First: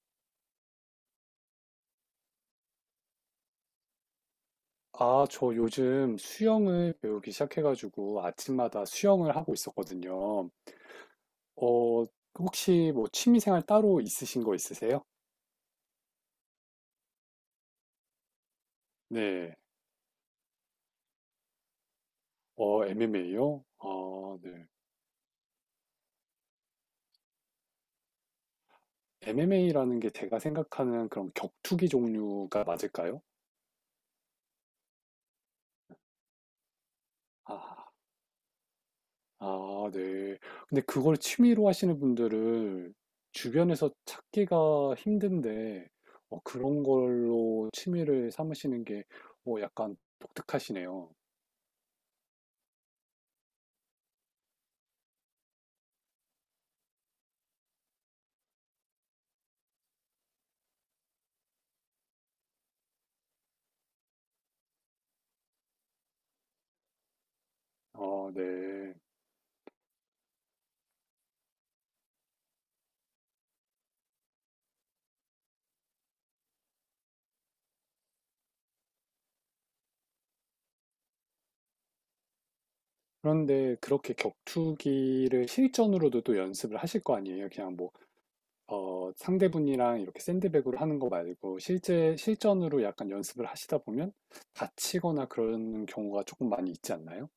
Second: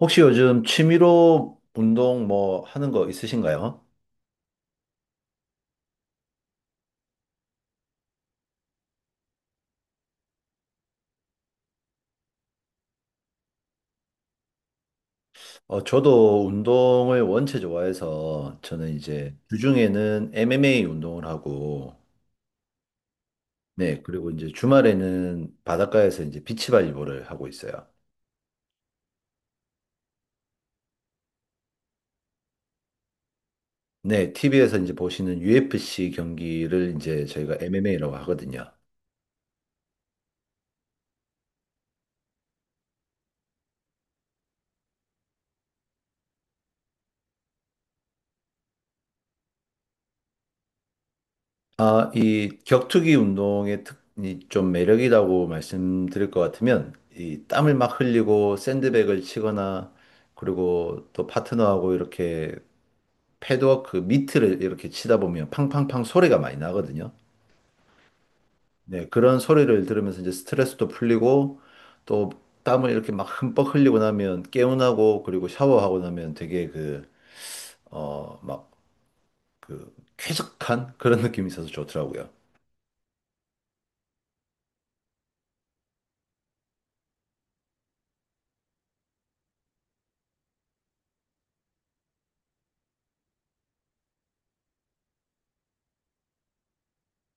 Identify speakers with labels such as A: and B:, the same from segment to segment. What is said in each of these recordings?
A: 혹시 요즘 취미로 운동 뭐 하는 거 있으신가요?
B: 아, 저 요즘 수영을 배우기 시작해가지고 아침마다 수영을 하고 있었거든요. 어, 혹시 뭐 취미생활 따로 있으신 거 있으세요?
A: 저도 운동을 원체 좋아해서 저는 이제
B: 네.
A: 주중에는 MMA 운동을 하고,
B: MMA요?
A: 네, 그리고
B: 아,
A: 이제
B: 네.
A: 주말에는 바닷가에서 이제 비치발리볼을 하고 있어요.
B: MMA라는 게 제가 생각하는 그런 격투기 종류가 맞을까요?
A: 네, TV에서 이제 보시는 UFC 경기를 이제 저희가
B: 아,
A: MMA라고 하거든요.
B: 아, 네. 근데 그걸 취미로 하시는 분들을 주변에서 찾기가 힘든데, 그런 걸로 취미를 삼으시는 게 약간 독특하시네요.
A: 아, 이 격투기 운동의 이 좀 매력이라고 말씀드릴 것 같으면, 이 땀을 막 흘리고 샌드백을 치거나, 그리고 또 파트너하고 이렇게 패드워크 그 미트를 이렇게 치다 보면 팡팡팡 소리가 많이 나거든요.
B: 네.
A: 네, 그런 소리를 들으면서 이제 스트레스도 풀리고, 또 땀을 이렇게 막 흠뻑 흘리고 나면 개운하고, 그리고 샤워하고 나면 되게 그, 막 그 쾌적한 그런 느낌이 있어서 좋더라고요.
B: 그런데 그렇게 격투기를 실전으로도 또 연습을 하실 거 아니에요? 그냥 뭐, 상대분이랑 이렇게 샌드백으로 하는 거 말고 실제 실전으로 약간 연습을 하시다 보면 다치거나 그런 경우가 조금 많이 있지 않나요?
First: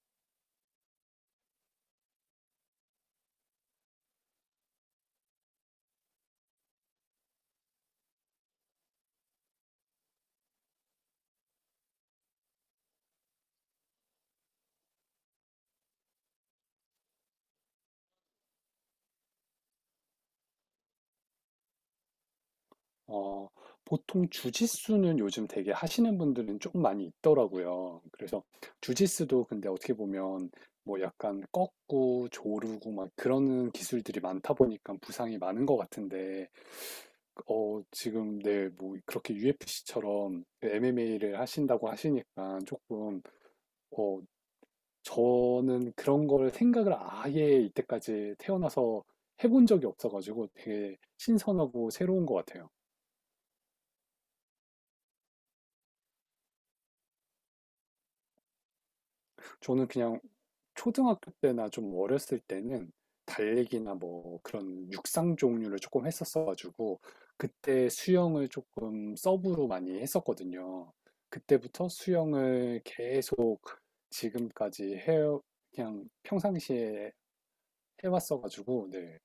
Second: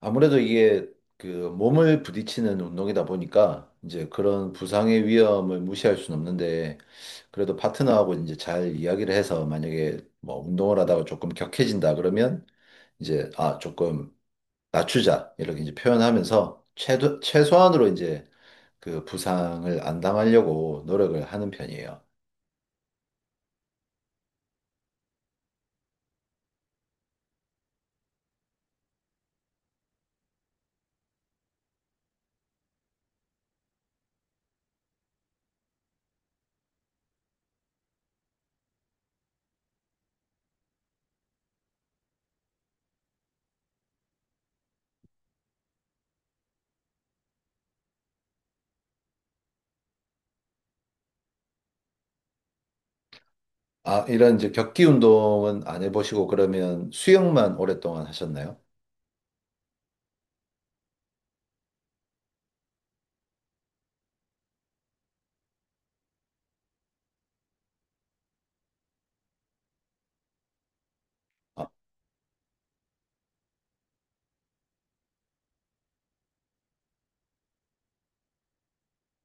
A: 아무래도 이게 그 몸을 부딪히는 운동이다 보니까 이제 그런 부상의 위험을 무시할 수는 없는데, 그래도 파트너하고 이제 잘 이야기를 해서 만약에 뭐 운동을 하다가 조금 격해진다 그러면 이제 아 조금 낮추자 이렇게 이제 표현하면서 최소한으로 이제 그 부상을 안 당하려고 노력을 하는 편이에요.
B: 어, 보통 주짓수는 요즘 되게 하시는 분들은 좀 많이 있더라고요. 그래서 주짓수도 근데 어떻게 보면 뭐 약간 꺾고 조르고 막 그러는 기술들이 많다 보니까 부상이 많은 것 같은데, 지금 네, 뭐 그렇게 UFC처럼 MMA를 하신다고 하시니까 조금, 어, 저는 그런 걸 생각을 아예 이때까지 태어나서 해본 적이 없어가지고 되게 신선하고 새로운 것 같아요.
A: 아, 이런 이제 격기 운동은 안 해보시고 그러면 수영만 오랫동안 하셨나요?
B: 저는 그냥 초등학교 때나 좀 어렸을 때는 달리기나 뭐 그런 육상 종류를 조금 했었어가지고 그때 수영을 조금 서브로 많이 했었거든요.
A: 아,
B: 그때부터 수영을 계속 지금까지 해 그냥 평상시에 해왔어가지고 네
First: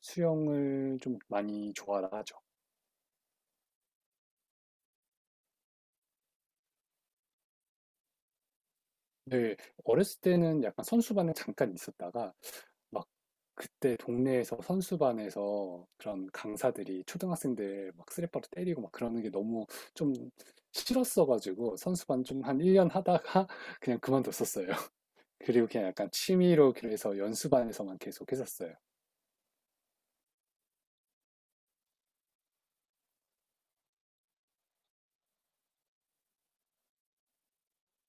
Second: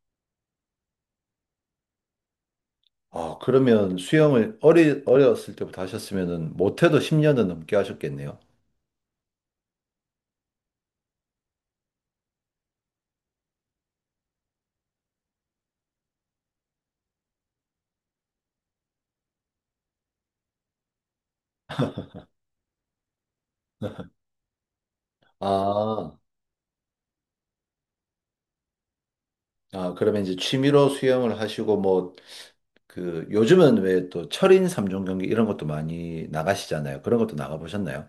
B: 수영을 좀 많이 좋아라 하죠.
A: 아, 그러면 수영을 어렸을 때부터 하셨으면은 못해도 10년은 넘게 하셨겠네요.
B: 네. 어렸을 때는 약간 선수반에 잠깐 있었다가 막 그때 동네에서 선수반에서 그런 강사들이 초등학생들 막 쓰레빠로 때리고 막 그러는 게 너무 좀 싫었어 가지고 선수반 좀 한 1년 하다가 그냥 그만뒀었어요. 그리고 그냥 약간
A: 아,
B: 취미로 그래서 연수반에서만 계속 했었어요.
A: 아, 그러면 이제 취미로 수영을 하시고 뭐 그 요즘은 왜 또 철인 3종 경기 이런 것도 많이 나가시잖아요. 그런 것도 나가보셨나요?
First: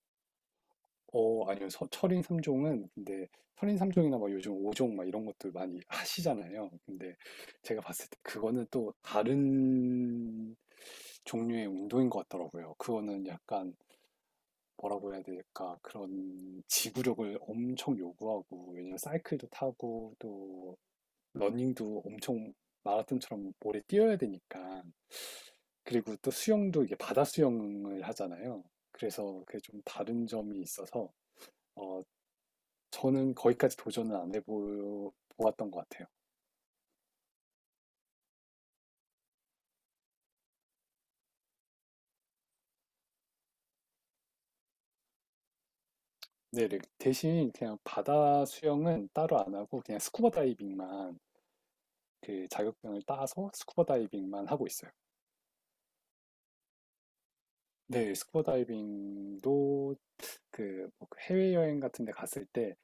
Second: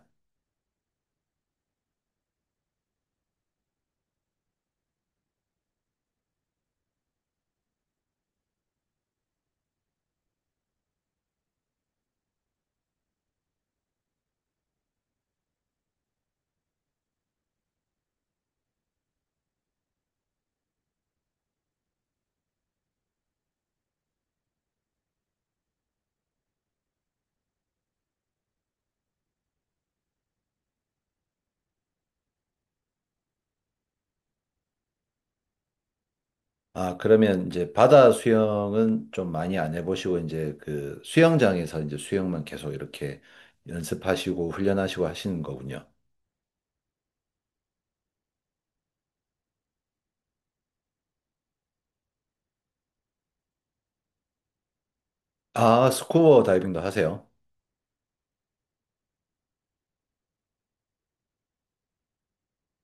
B: 아니요. 철인 3종은 근데 철인 3종이나 막 요즘 5종 막 이런 것도 많이 하시잖아요. 근데 제가 봤을 때 그거는 또 다른 종류의 운동인 것 같더라고요. 그거는 약간 뭐라고 해야 될까? 그런 지구력을 엄청 요구하고 왜냐면 사이클도 타고 또 러닝도 엄청 마라톤처럼 오래 뛰어야 되니까 그리고 또 수영도 이게 바다 수영을 하잖아요. 그래서 그게 좀 다른 점이 있어서 어, 저는 거기까지 도전은 안 해보았던 것 같아요.
A: 아, 그러면 이제 바다 수영은 좀 많이 안 해보시고 이제 그 수영장에서 이제 수영만 계속 이렇게 연습하시고 훈련하시고 하시는 거군요.
B: 네, 네. 대신 그냥 바다 수영은 따로 안 하고 그냥 스쿠버 다이빙만 그 자격증을 따서 스쿠버 다이빙만 하고 있어요.
A: 아, 스쿠버 다이빙도 하세요?
B: 네, 스쿠버 다이빙도 그뭐 해외여행 같은 데 갔을 때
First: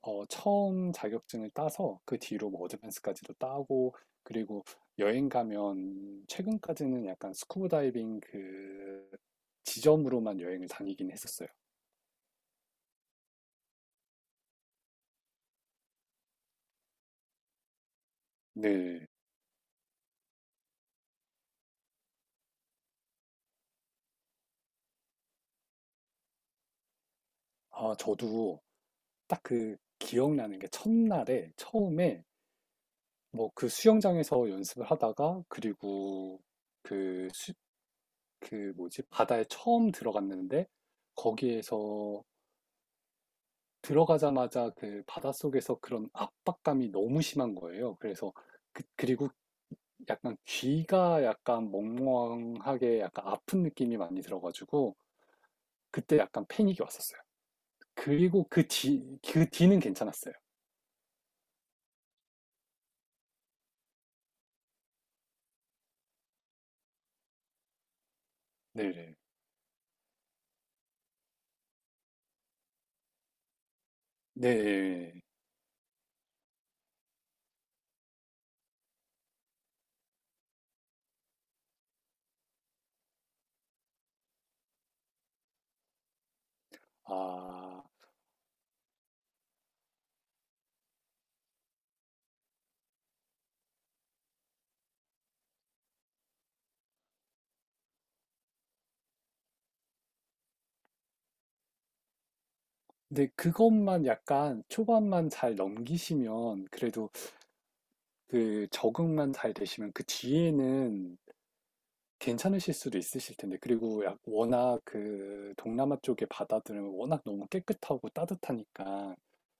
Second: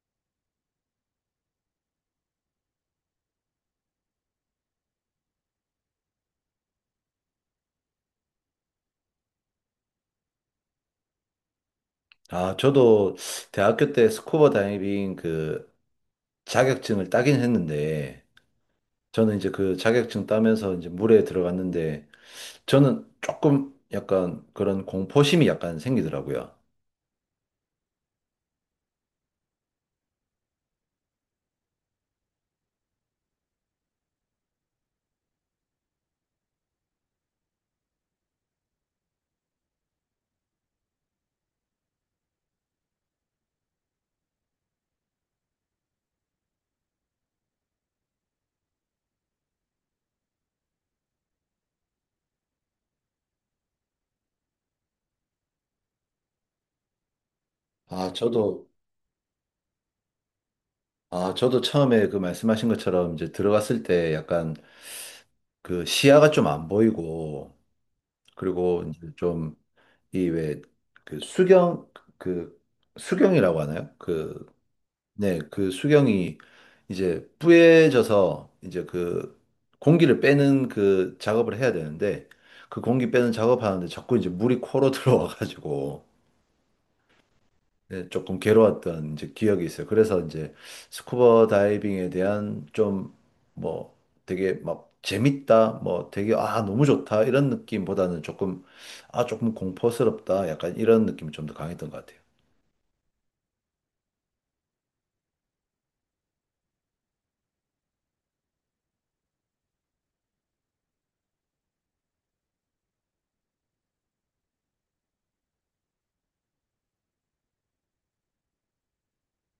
B: 처음 자격증을 따서 그 뒤로 뭐 어드밴스까지도 따고 그리고 여행 가면 최근까지는 약간 스쿠버 다이빙 그 지점으로만 여행을 다니긴 했었어요.
A: 아, 저도 대학교 때 스쿠버 다이빙 그 자격증을 따긴 했는데,
B: 네.
A: 저는 이제 그 자격증 따면서 이제 물에 들어갔는데, 저는 조금 약간 그런 공포심이 약간 생기더라고요.
B: 아, 저도 딱 그 기억나는 게 첫날에 처음에 뭐 그 수영장에서 연습을 하다가 그리고 그, 수, 그 뭐지? 바다에 처음 들어갔는데 거기에서 들어가자마자 그 바닷속에서 그런 압박감이 너무 심한 거예요. 그래서 그리고 약간 귀가 약간 멍멍하게 약간 아픈 느낌이 많이 들어가지고 그때 약간 패닉이 왔었어요.
A: 아,
B: 그리고 그
A: 저도,
B: 뒤, 그 뒤는 괜찮았어요.
A: 아, 저도 처음에 그 말씀하신 것처럼 이제 들어갔을 때 약간 그 시야가 좀 안 보이고, 그리고 이제
B: 네네.
A: 좀 이 왜 그 수경, 그 수경이라고 하나요? 그
B: 네.
A: 네, 그 수경이 이제 뿌얘져서 이제 그 공기를 빼는 그 작업을 해야 되는데 그 공기 빼는 작업하는데 자꾸 이제 물이 코로 들어와가지고
B: 아,
A: 네, 조금 괴로웠던 이제 기억이 있어요. 그래서 이제 스쿠버 다이빙에 대한 좀 뭐 되게 막 재밌다, 뭐 되게 아 너무 좋다 이런 느낌보다는 조금 아 조금 공포스럽다 약간 이런 느낌이 좀 더 강했던 것 같아요.
B: 근데 그것만 약간 초반만 잘 넘기시면 그래도 그 적응만 잘 되시면 그 뒤에는 괜찮으실 수도 있으실 텐데 그리고 워낙 그 동남아 쪽의 바다들은 워낙 너무 깨끗하고 따뜻하니까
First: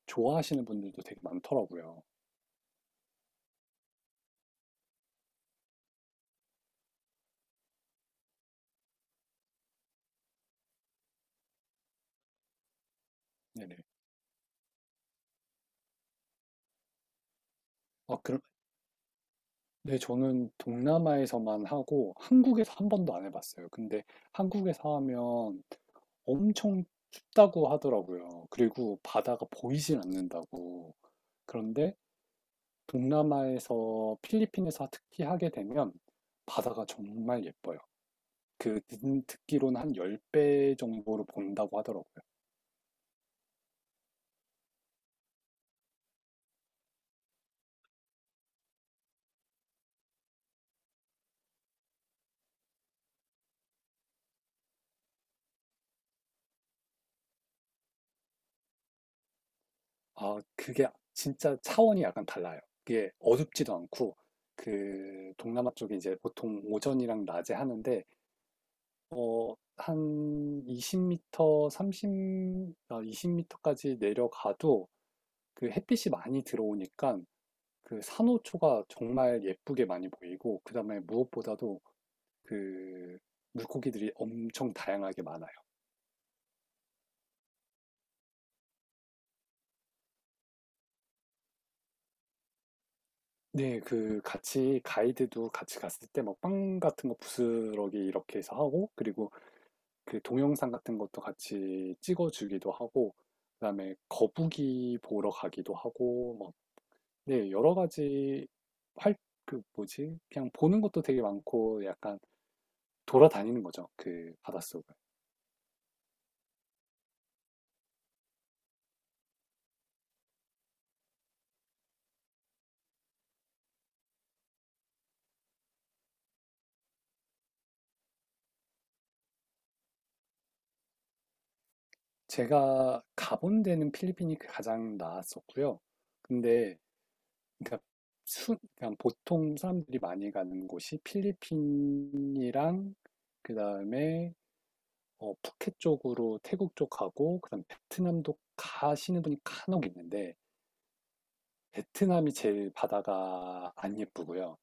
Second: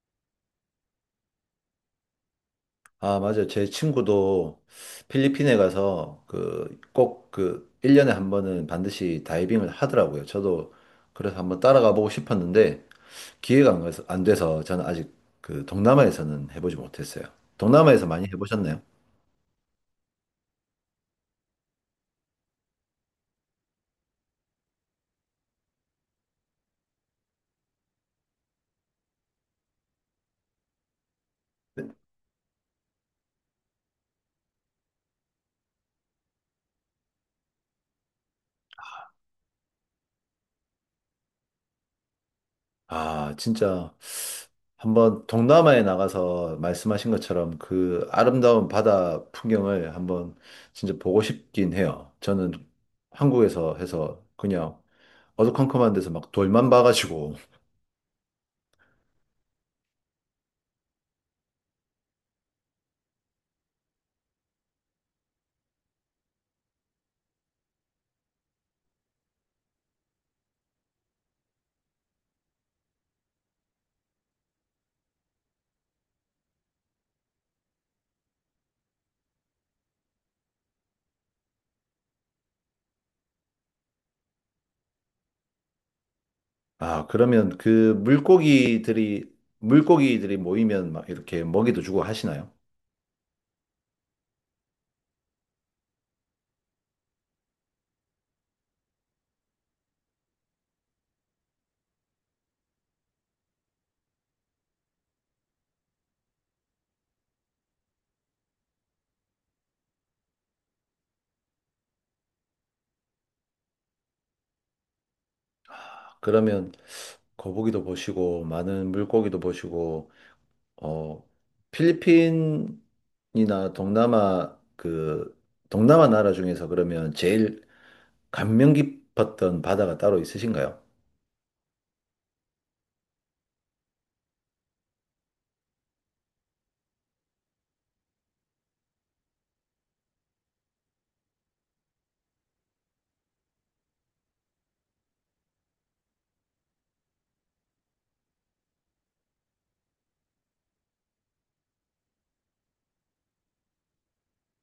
B: 좋아하시는 분들도 되게 많더라고요.
A: 아, 맞아요. 제 친구도 필리핀에 가서 그 꼭 그 1년에 한 번은 반드시 다이빙을 하더라고요. 저도 그래서 한번 따라가 보고 싶었는데 기회가
B: 네네.
A: 안 돼서 저는 아직 그 동남아에서는 해보지 못했어요. 동남아에서
B: 아,
A: 많이 해보셨나요?
B: 네, 저는 동남아에서만 하고 한국에서 한 번도 안 해봤어요. 근데 한국에서 하면 엄청 춥다고 하더라고요. 그리고 바다가 보이질 않는다고. 그런데 동남아에서 필리핀에서 특히 하게 되면 바다가 정말 예뻐요. 그 듣기로는 한 10배 정도로 본다고 하더라고요.
A: 아, 진짜 한번 동남아에 나가서 말씀하신 것처럼 그 아름다운 바다 풍경을 한번 진짜 보고 싶긴 해요. 저는 한국에서 해서 그냥 어두컴컴한 데서 막 돌만 봐가지고.
B: 아, 그게 진짜 차원이 약간 달라요. 그게 어둡지도 않고 그 동남아 쪽에 이제 보통 오전이랑 낮에 하는데 한 20m, 30, 아, 20m까지 내려가도 그 햇빛이 많이 들어오니까 그 산호초가 정말 예쁘게 많이 보이고, 그 다음에 무엇보다도 그 물고기들이 엄청 다양하게 많아요.
A: 아, 그러면 그 물고기들이 모이면 막 이렇게 먹이도 주고 하시나요?
B: 네, 그 같이 가이드도 같이 갔을 때 막 빵 같은 거 부스러기 이렇게 해서 하고, 그리고 그 동영상 같은 것도 같이 찍어주기도 하고, 그다음에 거북이 보러 가기도 하고, 뭐 네, 여러 가지 활, 그 뭐지? 그냥 보는 것도 되게 많고 약간 돌아다니는 거죠. 그 바닷속을.
A: 아, 그러면 거북이도 보시고, 많은 물고기도 보시고, 어, 필리핀이나 동남아 나라 중에서 그러면 제일 감명 깊었던 바다가 따로 있으신가요?
B: 제가 가본 데는 필리핀이 그 가장 나았었고요. 근데 그러니까 그냥 보통 사람들이 많이 가는 곳이 필리핀이랑 그다음에 푸켓 쪽으로 태국 쪽 가고 그다음 베트남도 가시는 분이 간혹 있는데 베트남이 제일 바다가 안 예쁘고요.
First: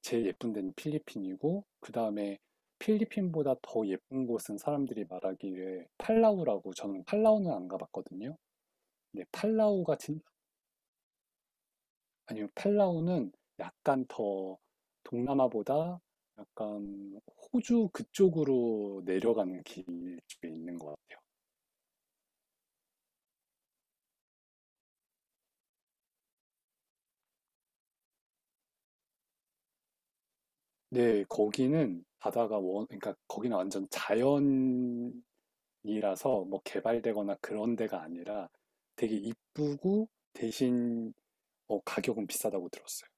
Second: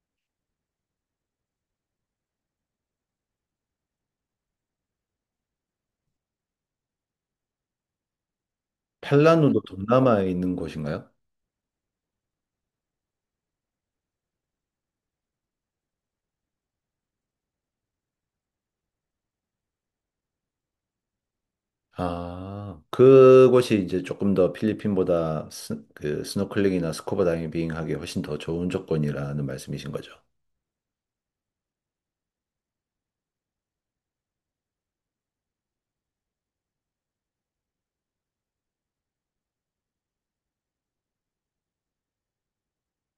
B: 제일 예쁜 데는 필리핀이고 그 다음에 필리핀보다 더 예쁜 곳은 사람들이 말하기에 팔라우라고 저는 팔라우는 안 가봤거든요. 근데
A: 팔라누도
B: 팔라우가 진
A: 동남아에 있는 곳인가요?
B: 아니면 팔라우는 약간 더 동남아보다 약간 호주 그쪽으로 내려가는 길 쪽에 있는 것 같아요.
A: 아, 그곳이 이제 조금 더 필리핀보다 그 스노클링이나 스쿠버 다이빙하기 훨씬 더 좋은 조건이라는 말씀이신 거죠.
B: 네, 거기는 바다가 그러니까 거기는 완전 자연이라서 뭐 개발되거나 그런 데가 아니라 되게 이쁘고 대신 가격은 비싸다고 들었어요.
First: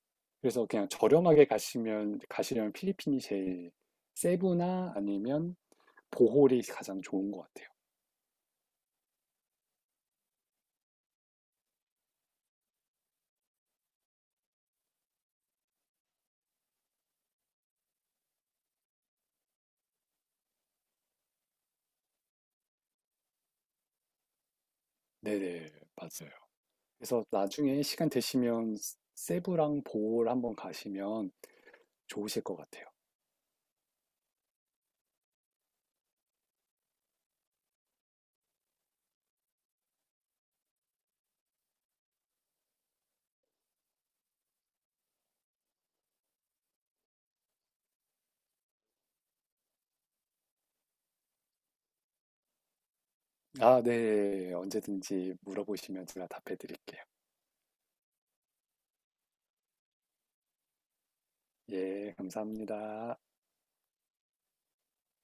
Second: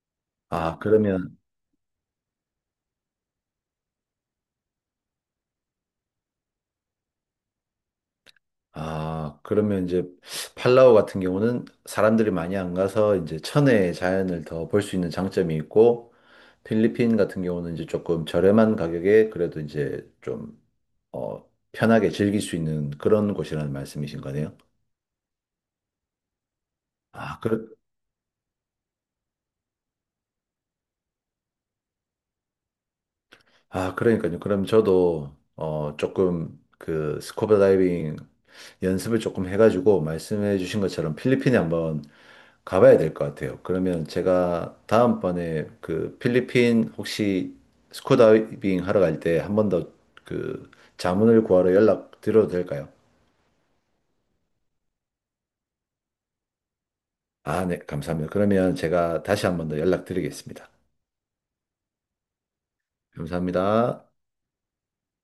B: 그래서
A: 아,
B: 그냥
A: 그러면,
B: 저렴하게 가시려면 필리핀이 제일 세부나 아니면 보홀이 가장 좋은 것 같아요.
A: 아, 그러면 이제 팔라우 같은 경우는 사람들이 많이 안 가서 이제 천혜의 자연을 더 볼 수 있는 장점이 있고, 필리핀 같은 경우는 이제 조금 저렴한 가격에 그래도 이제 좀, 어, 편하게 즐길 수 있는 그런 곳이라는 말씀이신 거네요.
B: 네네, 맞아요. 그래서
A: 아, 그렇,
B: 나중에 시간 되시면 세부랑 보홀 한번 가시면 좋으실 것 같아요.
A: 아, 그러니까요. 그럼 저도 조금 그 스쿠버 다이빙 연습을 조금 해가지고 말씀해 주신 것처럼 필리핀에 한번 가봐야 될 것 같아요. 그러면 제가 다음번에 그 필리핀 혹시 스쿠버 다이빙 하러 갈 때 한번 더 그 자문을 구하러 연락 드려도 될까요?
B: 아, 네. 언제든지 물어보시면 제가 답해 드릴게요.
A: 아, 네, 감사합니다. 그러면 제가 다시 한번 더 연락드리겠습니다.
B: 예, 감사합니다.
A: 감사합니다.